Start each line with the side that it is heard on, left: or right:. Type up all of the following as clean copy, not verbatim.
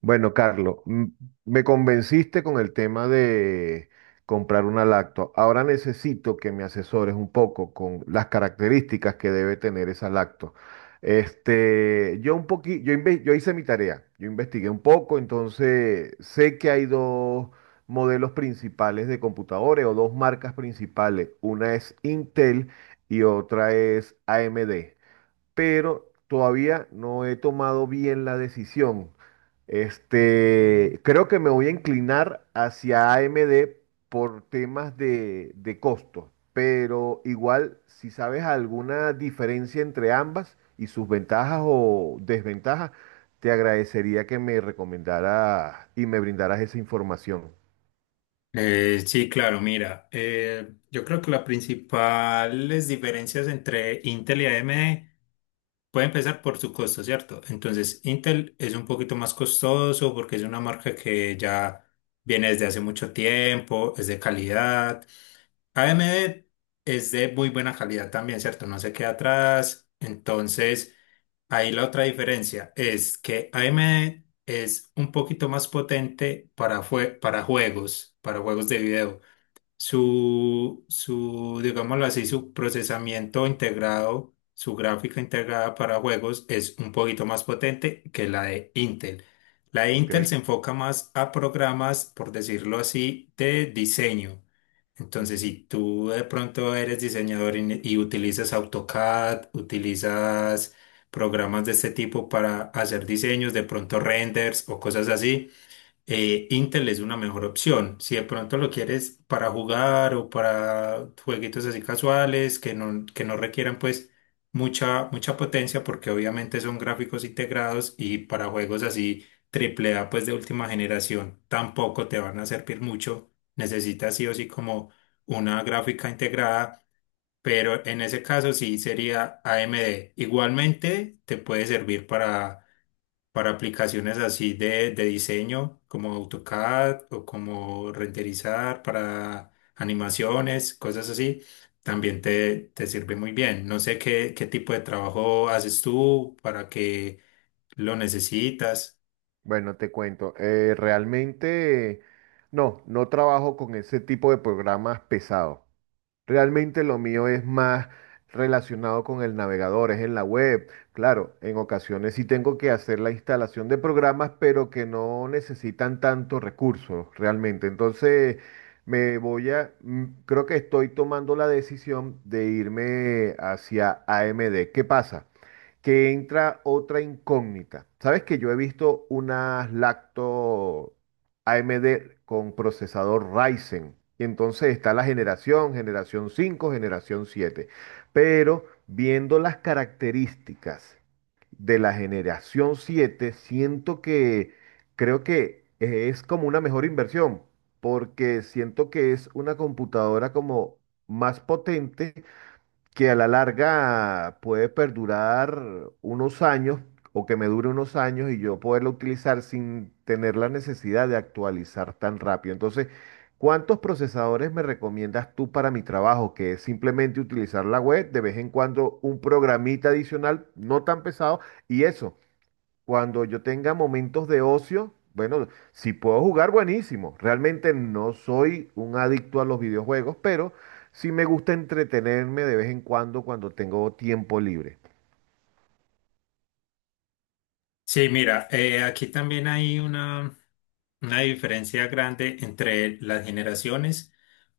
right: Bueno, Carlos, me convenciste con el tema de comprar una lacto. Ahora necesito que me asesores un poco con las características que debe tener esa lacto. Este, yo un poqui- yo, inve- yo hice mi tarea, yo investigué un poco, entonces sé que hay dos modelos principales de computadores o dos marcas principales. Una es Intel y otra es AMD, pero todavía no he tomado bien la decisión. Creo que me voy a inclinar hacia AMD por temas de costo, pero igual si sabes alguna diferencia entre ambas y sus ventajas o desventajas, te agradecería que me recomendaras y me brindaras esa información.
left: Sí, claro, mira, yo creo que las principales diferencias entre Intel y AMD puede empezar por su costo, ¿cierto? Entonces, Intel es un poquito más costoso porque es una marca que ya viene desde hace mucho tiempo, es de calidad. AMD es de muy buena calidad también, ¿cierto? No se queda atrás. Entonces, ahí la otra diferencia es que AMD es un poquito más potente para juegos de video, digámoslo así, su procesamiento integrado, su gráfica integrada para juegos es un poquito más potente que la de Intel. La de Intel se
right: ¿Ok?
left: enfoca más a programas, por decirlo así, de diseño. Entonces,
right: Ujú.
left: si tú de pronto eres diseñador y utilizas AutoCAD, utilizas programas de este tipo para hacer diseños, de pronto renders o cosas así, Intel es una mejor opción. Si de pronto lo quieres para jugar o para jueguitos así casuales que no requieran pues mucha, mucha potencia porque obviamente son gráficos integrados y para juegos así triple A pues de última generación tampoco te van a servir mucho. Necesitas sí o sí como una gráfica integrada, pero en ese caso sí sería AMD. Igualmente te puede servir para aplicaciones así de diseño, como AutoCAD o como renderizar para animaciones, cosas así, también te sirve muy bien. No sé qué tipo de trabajo haces tú, para qué lo necesitas.
right: Bueno, te cuento. Realmente, no, no trabajo con ese tipo de programas pesados. Realmente lo mío es más relacionado con el navegador, es en la web. Claro, en ocasiones sí tengo que hacer la instalación de programas, pero que no necesitan tantos recursos realmente. Entonces, me voy a, mm, creo que estoy tomando la decisión de irme hacia AMD. ¿Qué pasa? Que entra otra incógnita. Sabes que yo he visto unas lacto AMD con procesador Ryzen. Y entonces está la generación 5 generación siete. Pero viendo las características de la generación 7 siento que creo que es como una mejor inversión, porque siento que es una computadora como más potente que a la larga puede perdurar unos años o que me dure unos años y yo poderla utilizar sin tener la necesidad de actualizar tan rápido. Entonces, ¿cuántos procesadores me recomiendas tú para mi trabajo? Que es simplemente utilizar la web, de vez en cuando un programita adicional, no tan pesado, y eso. Cuando yo tenga momentos de ocio, bueno, si puedo jugar, buenísimo. Realmente no soy un adicto a los videojuegos, pero sí me gusta entretenerme de vez en cuando cuando tengo tiempo libre.
left: Sí, mira, aquí también hay una diferencia grande entre las generaciones.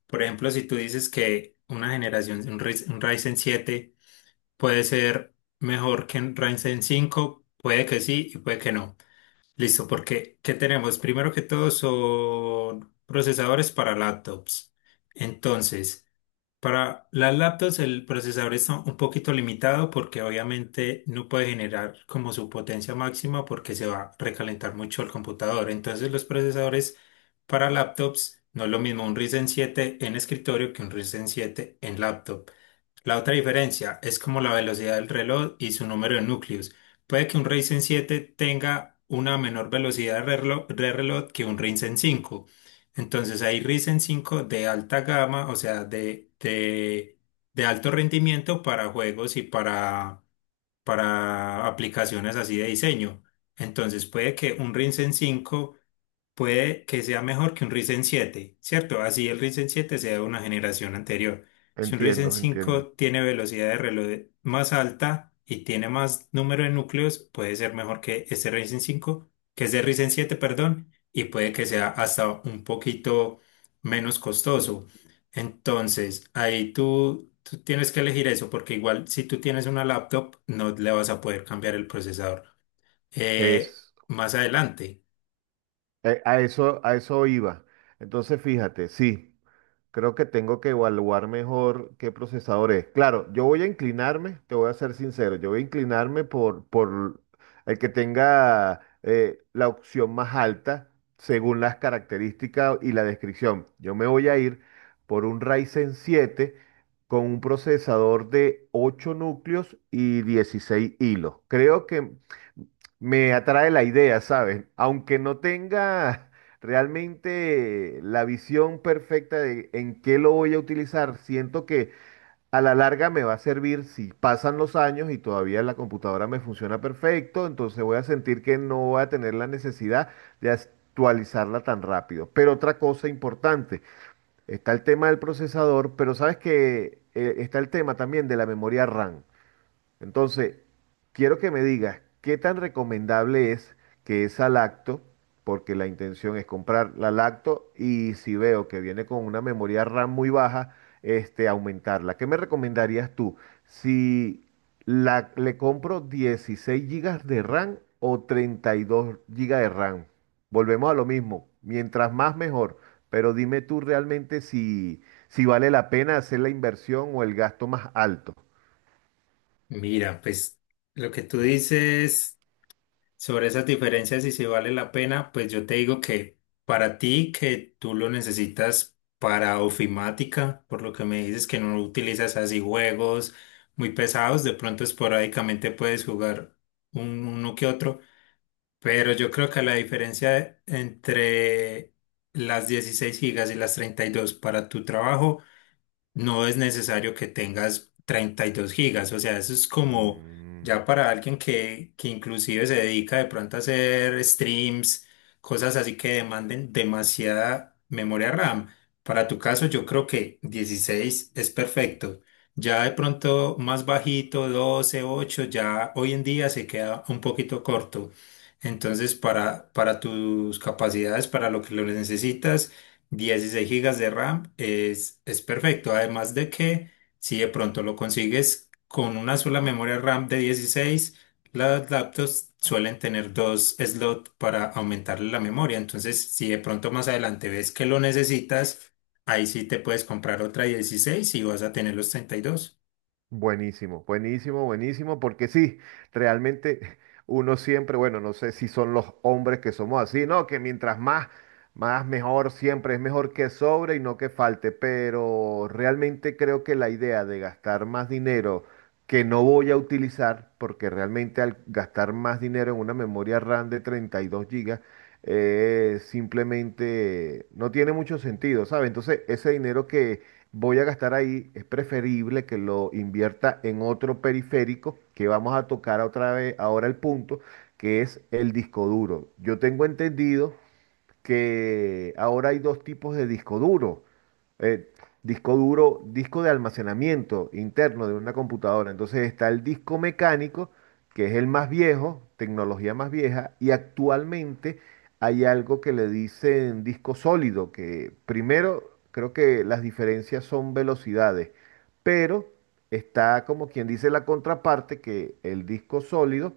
left: Por ejemplo, si tú dices que una generación, un Ryzen 7 puede ser mejor que en Ryzen 5, puede que sí y puede que no. Listo, porque ¿qué tenemos? Primero que todo son procesadores para laptops. Entonces, para las laptops el procesador está un poquito limitado porque obviamente no puede generar como su potencia máxima porque se va a recalentar mucho el computador. Entonces, los procesadores para laptops no es lo mismo un Ryzen 7 en escritorio que un Ryzen 7 en laptop. La otra diferencia es como la velocidad del reloj y su número de núcleos. Puede que un Ryzen 7 tenga una menor velocidad de reloj que un Ryzen 5. Entonces hay Ryzen 5 de alta gama, o sea, de alto rendimiento para juegos y para aplicaciones así de diseño. Entonces puede que un Ryzen 5 puede que sea mejor que un Ryzen 7, ¿cierto? Así el Ryzen 7 sea de una generación anterior. Si un Ryzen
right: Entiendo, entiendo.
left: 5 tiene velocidad de reloj más alta y tiene más número de núcleos, puede ser mejor que este Ryzen 5, que es de Ryzen 7, perdón, y puede que sea hasta un poquito menos costoso. Entonces, ahí tú tienes que elegir eso, porque igual si tú tienes una laptop, no le vas a poder cambiar el procesador. Eh,
right: Es,
left: más adelante.
right: a eso iba. Entonces, fíjate, sí. Creo que tengo que evaluar mejor qué procesador es. Claro, yo voy a inclinarme, te voy a ser sincero, yo voy a inclinarme por el que tenga la opción más alta según las características y la descripción. Yo me voy a ir por un Ryzen 7 con un procesador de 8 núcleos y 16 hilos. Creo que me atrae la idea, ¿sabes? Aunque no tenga realmente la visión perfecta de en qué lo voy a utilizar, siento que a la larga me va a servir si pasan los años y todavía la computadora me funciona perfecto, entonces voy a sentir que no voy a tener la necesidad de actualizarla tan rápido. Pero otra cosa importante, está el tema del procesador, pero sabes que está el tema también de la memoria RAM. Entonces, quiero que me digas qué tan recomendable es que esa lacto, porque la intención es comprar la lacto y si veo que viene con una memoria RAM muy baja, aumentarla. ¿Qué me recomendarías tú? Si le compro 16 gigas de RAM o 32 gigas de RAM. Volvemos a lo mismo, mientras más mejor, pero dime tú realmente si vale la pena hacer la inversión o el gasto más alto.
left: Mira, pues lo que tú dices sobre esas diferencias y si vale la pena, pues yo te digo que para ti que tú lo necesitas para ofimática, por lo que me dices que no utilizas así juegos muy pesados, de pronto esporádicamente puedes jugar uno que otro, pero yo creo que la diferencia entre las 16 gigas y las 32 para tu trabajo no es necesario que tengas 32 gigas, o sea, eso es como
right: Mm.
left: ya para alguien que inclusive se dedica de pronto a hacer streams, cosas así que demanden demasiada memoria RAM. Para tu caso, yo creo que 16 es perfecto. Ya de pronto más bajito, 12 8 ya hoy en día se queda un poquito corto. Entonces, para tus capacidades, para lo que lo necesitas, 16 gigas de RAM es perfecto. Además de que si de pronto lo consigues con una sola memoria RAM de 16, las laptops suelen tener dos slots para aumentarle la memoria. Entonces, si de pronto más adelante ves que lo necesitas, ahí sí te puedes comprar otra 16 y vas a tener los 32.
right: Buenísimo, buenísimo, buenísimo, porque sí, realmente uno siempre, bueno, no sé si son los hombres que somos así, no, que mientras más, más mejor siempre, es mejor que sobre y no que falte, pero realmente creo que la idea de gastar más dinero que no voy a utilizar, porque realmente al gastar más dinero en una memoria RAM de 32 gigas, simplemente no tiene mucho sentido, ¿sabes? Entonces, ese dinero que voy a gastar ahí, es preferible que lo invierta en otro periférico que vamos a tocar otra vez ahora el punto, que es el disco duro. Yo tengo entendido que ahora hay dos tipos de disco duro. Eh, disco duro, disco de almacenamiento interno de una computadora. Entonces está el disco mecánico, que es el más viejo, tecnología más vieja, y actualmente hay algo que le dicen disco sólido, que primero creo que las diferencias son velocidades, pero está como quien dice la contraparte, que el disco sólido,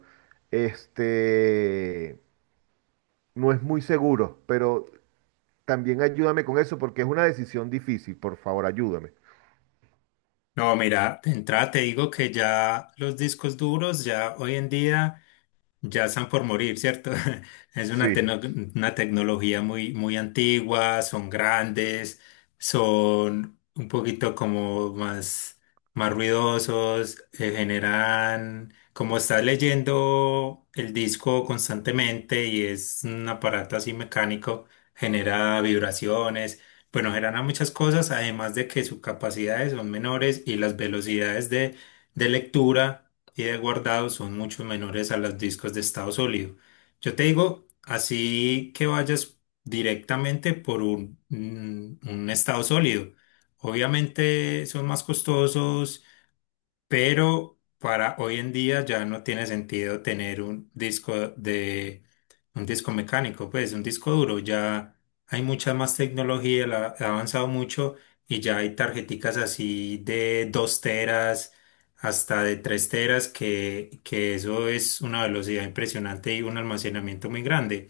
right: este no es muy seguro, pero también ayúdame con eso porque es una decisión difícil, por favor, ayúdame.
left: No, mira, de entrada te digo que ya los discos duros, ya hoy en día... Ya están por morir, ¿cierto? Es
right: Sí.
left: una tecnología muy, muy antigua, son grandes, son un poquito como más ruidosos, generan, como estás leyendo el disco constantemente y es un aparato así mecánico, genera vibraciones, bueno, genera muchas cosas, además de que sus capacidades son menores y las velocidades de lectura y de guardado son mucho menores a los discos de estado sólido. Yo te digo, así que vayas directamente por un estado sólido. Obviamente son más costosos, pero para hoy en día ya no tiene sentido tener un disco de un disco mecánico, pues un disco duro, ya hay mucha más tecnología, ha avanzado mucho y ya hay tarjeticas así de 2 teras hasta de 3 teras que eso es una velocidad impresionante y un almacenamiento muy grande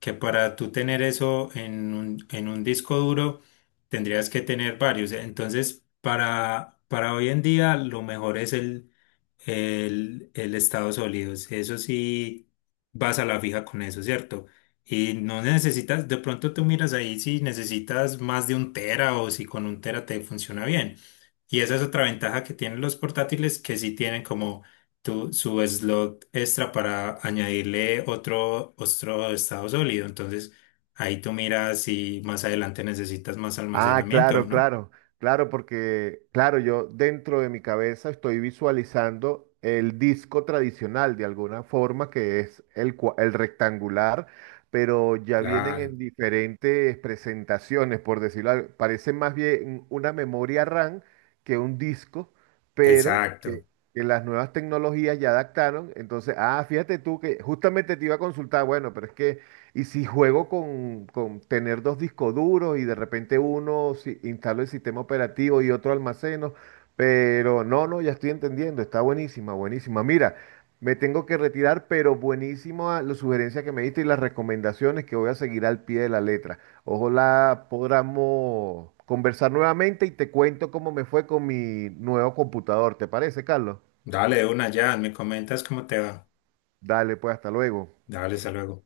left: que para tú tener eso en en un disco duro, tendrías que tener varios. Entonces, para hoy en día, lo mejor es el Estados Unidos. Eso sí, vas a la fija con eso, ¿cierto? Y no necesitas, de pronto tú miras ahí si necesitas más de 1 tera o si con 1 tera te funciona bien. Y esa es otra ventaja que tienen los portátiles, que sí tienen como su slot extra para añadirle otro estado sólido. Entonces, ahí tú miras si más adelante necesitas más
right: Ah,
left: almacenamiento,
right: claro,
left: ¿no?
right: claro, claro, porque, claro, yo dentro de mi cabeza estoy visualizando el disco tradicional de alguna forma, que es el rectangular, pero ya vienen
left: Claro,
right: en diferentes presentaciones, por decirlo, parece más bien una memoria RAM que un disco, pero que,
left: exacto.
right: que las nuevas tecnologías ya adaptaron. Entonces, ah, fíjate tú que justamente te iba a consultar, bueno, pero es que... Y si juego con tener dos discos duros y de repente uno instalo el sistema operativo y otro almaceno, pero no, no, ya estoy entendiendo, está buenísima, buenísima. Mira, me tengo que retirar, pero buenísima las sugerencias que me diste y las recomendaciones que voy a seguir al pie de la letra. Ojalá podamos conversar nuevamente y te cuento cómo me fue con mi nuevo computador, ¿te parece, Carlos?
left: Dale de una ya, me comentas cómo te va.
right: Dale, pues hasta luego.
left: Dale, hasta luego.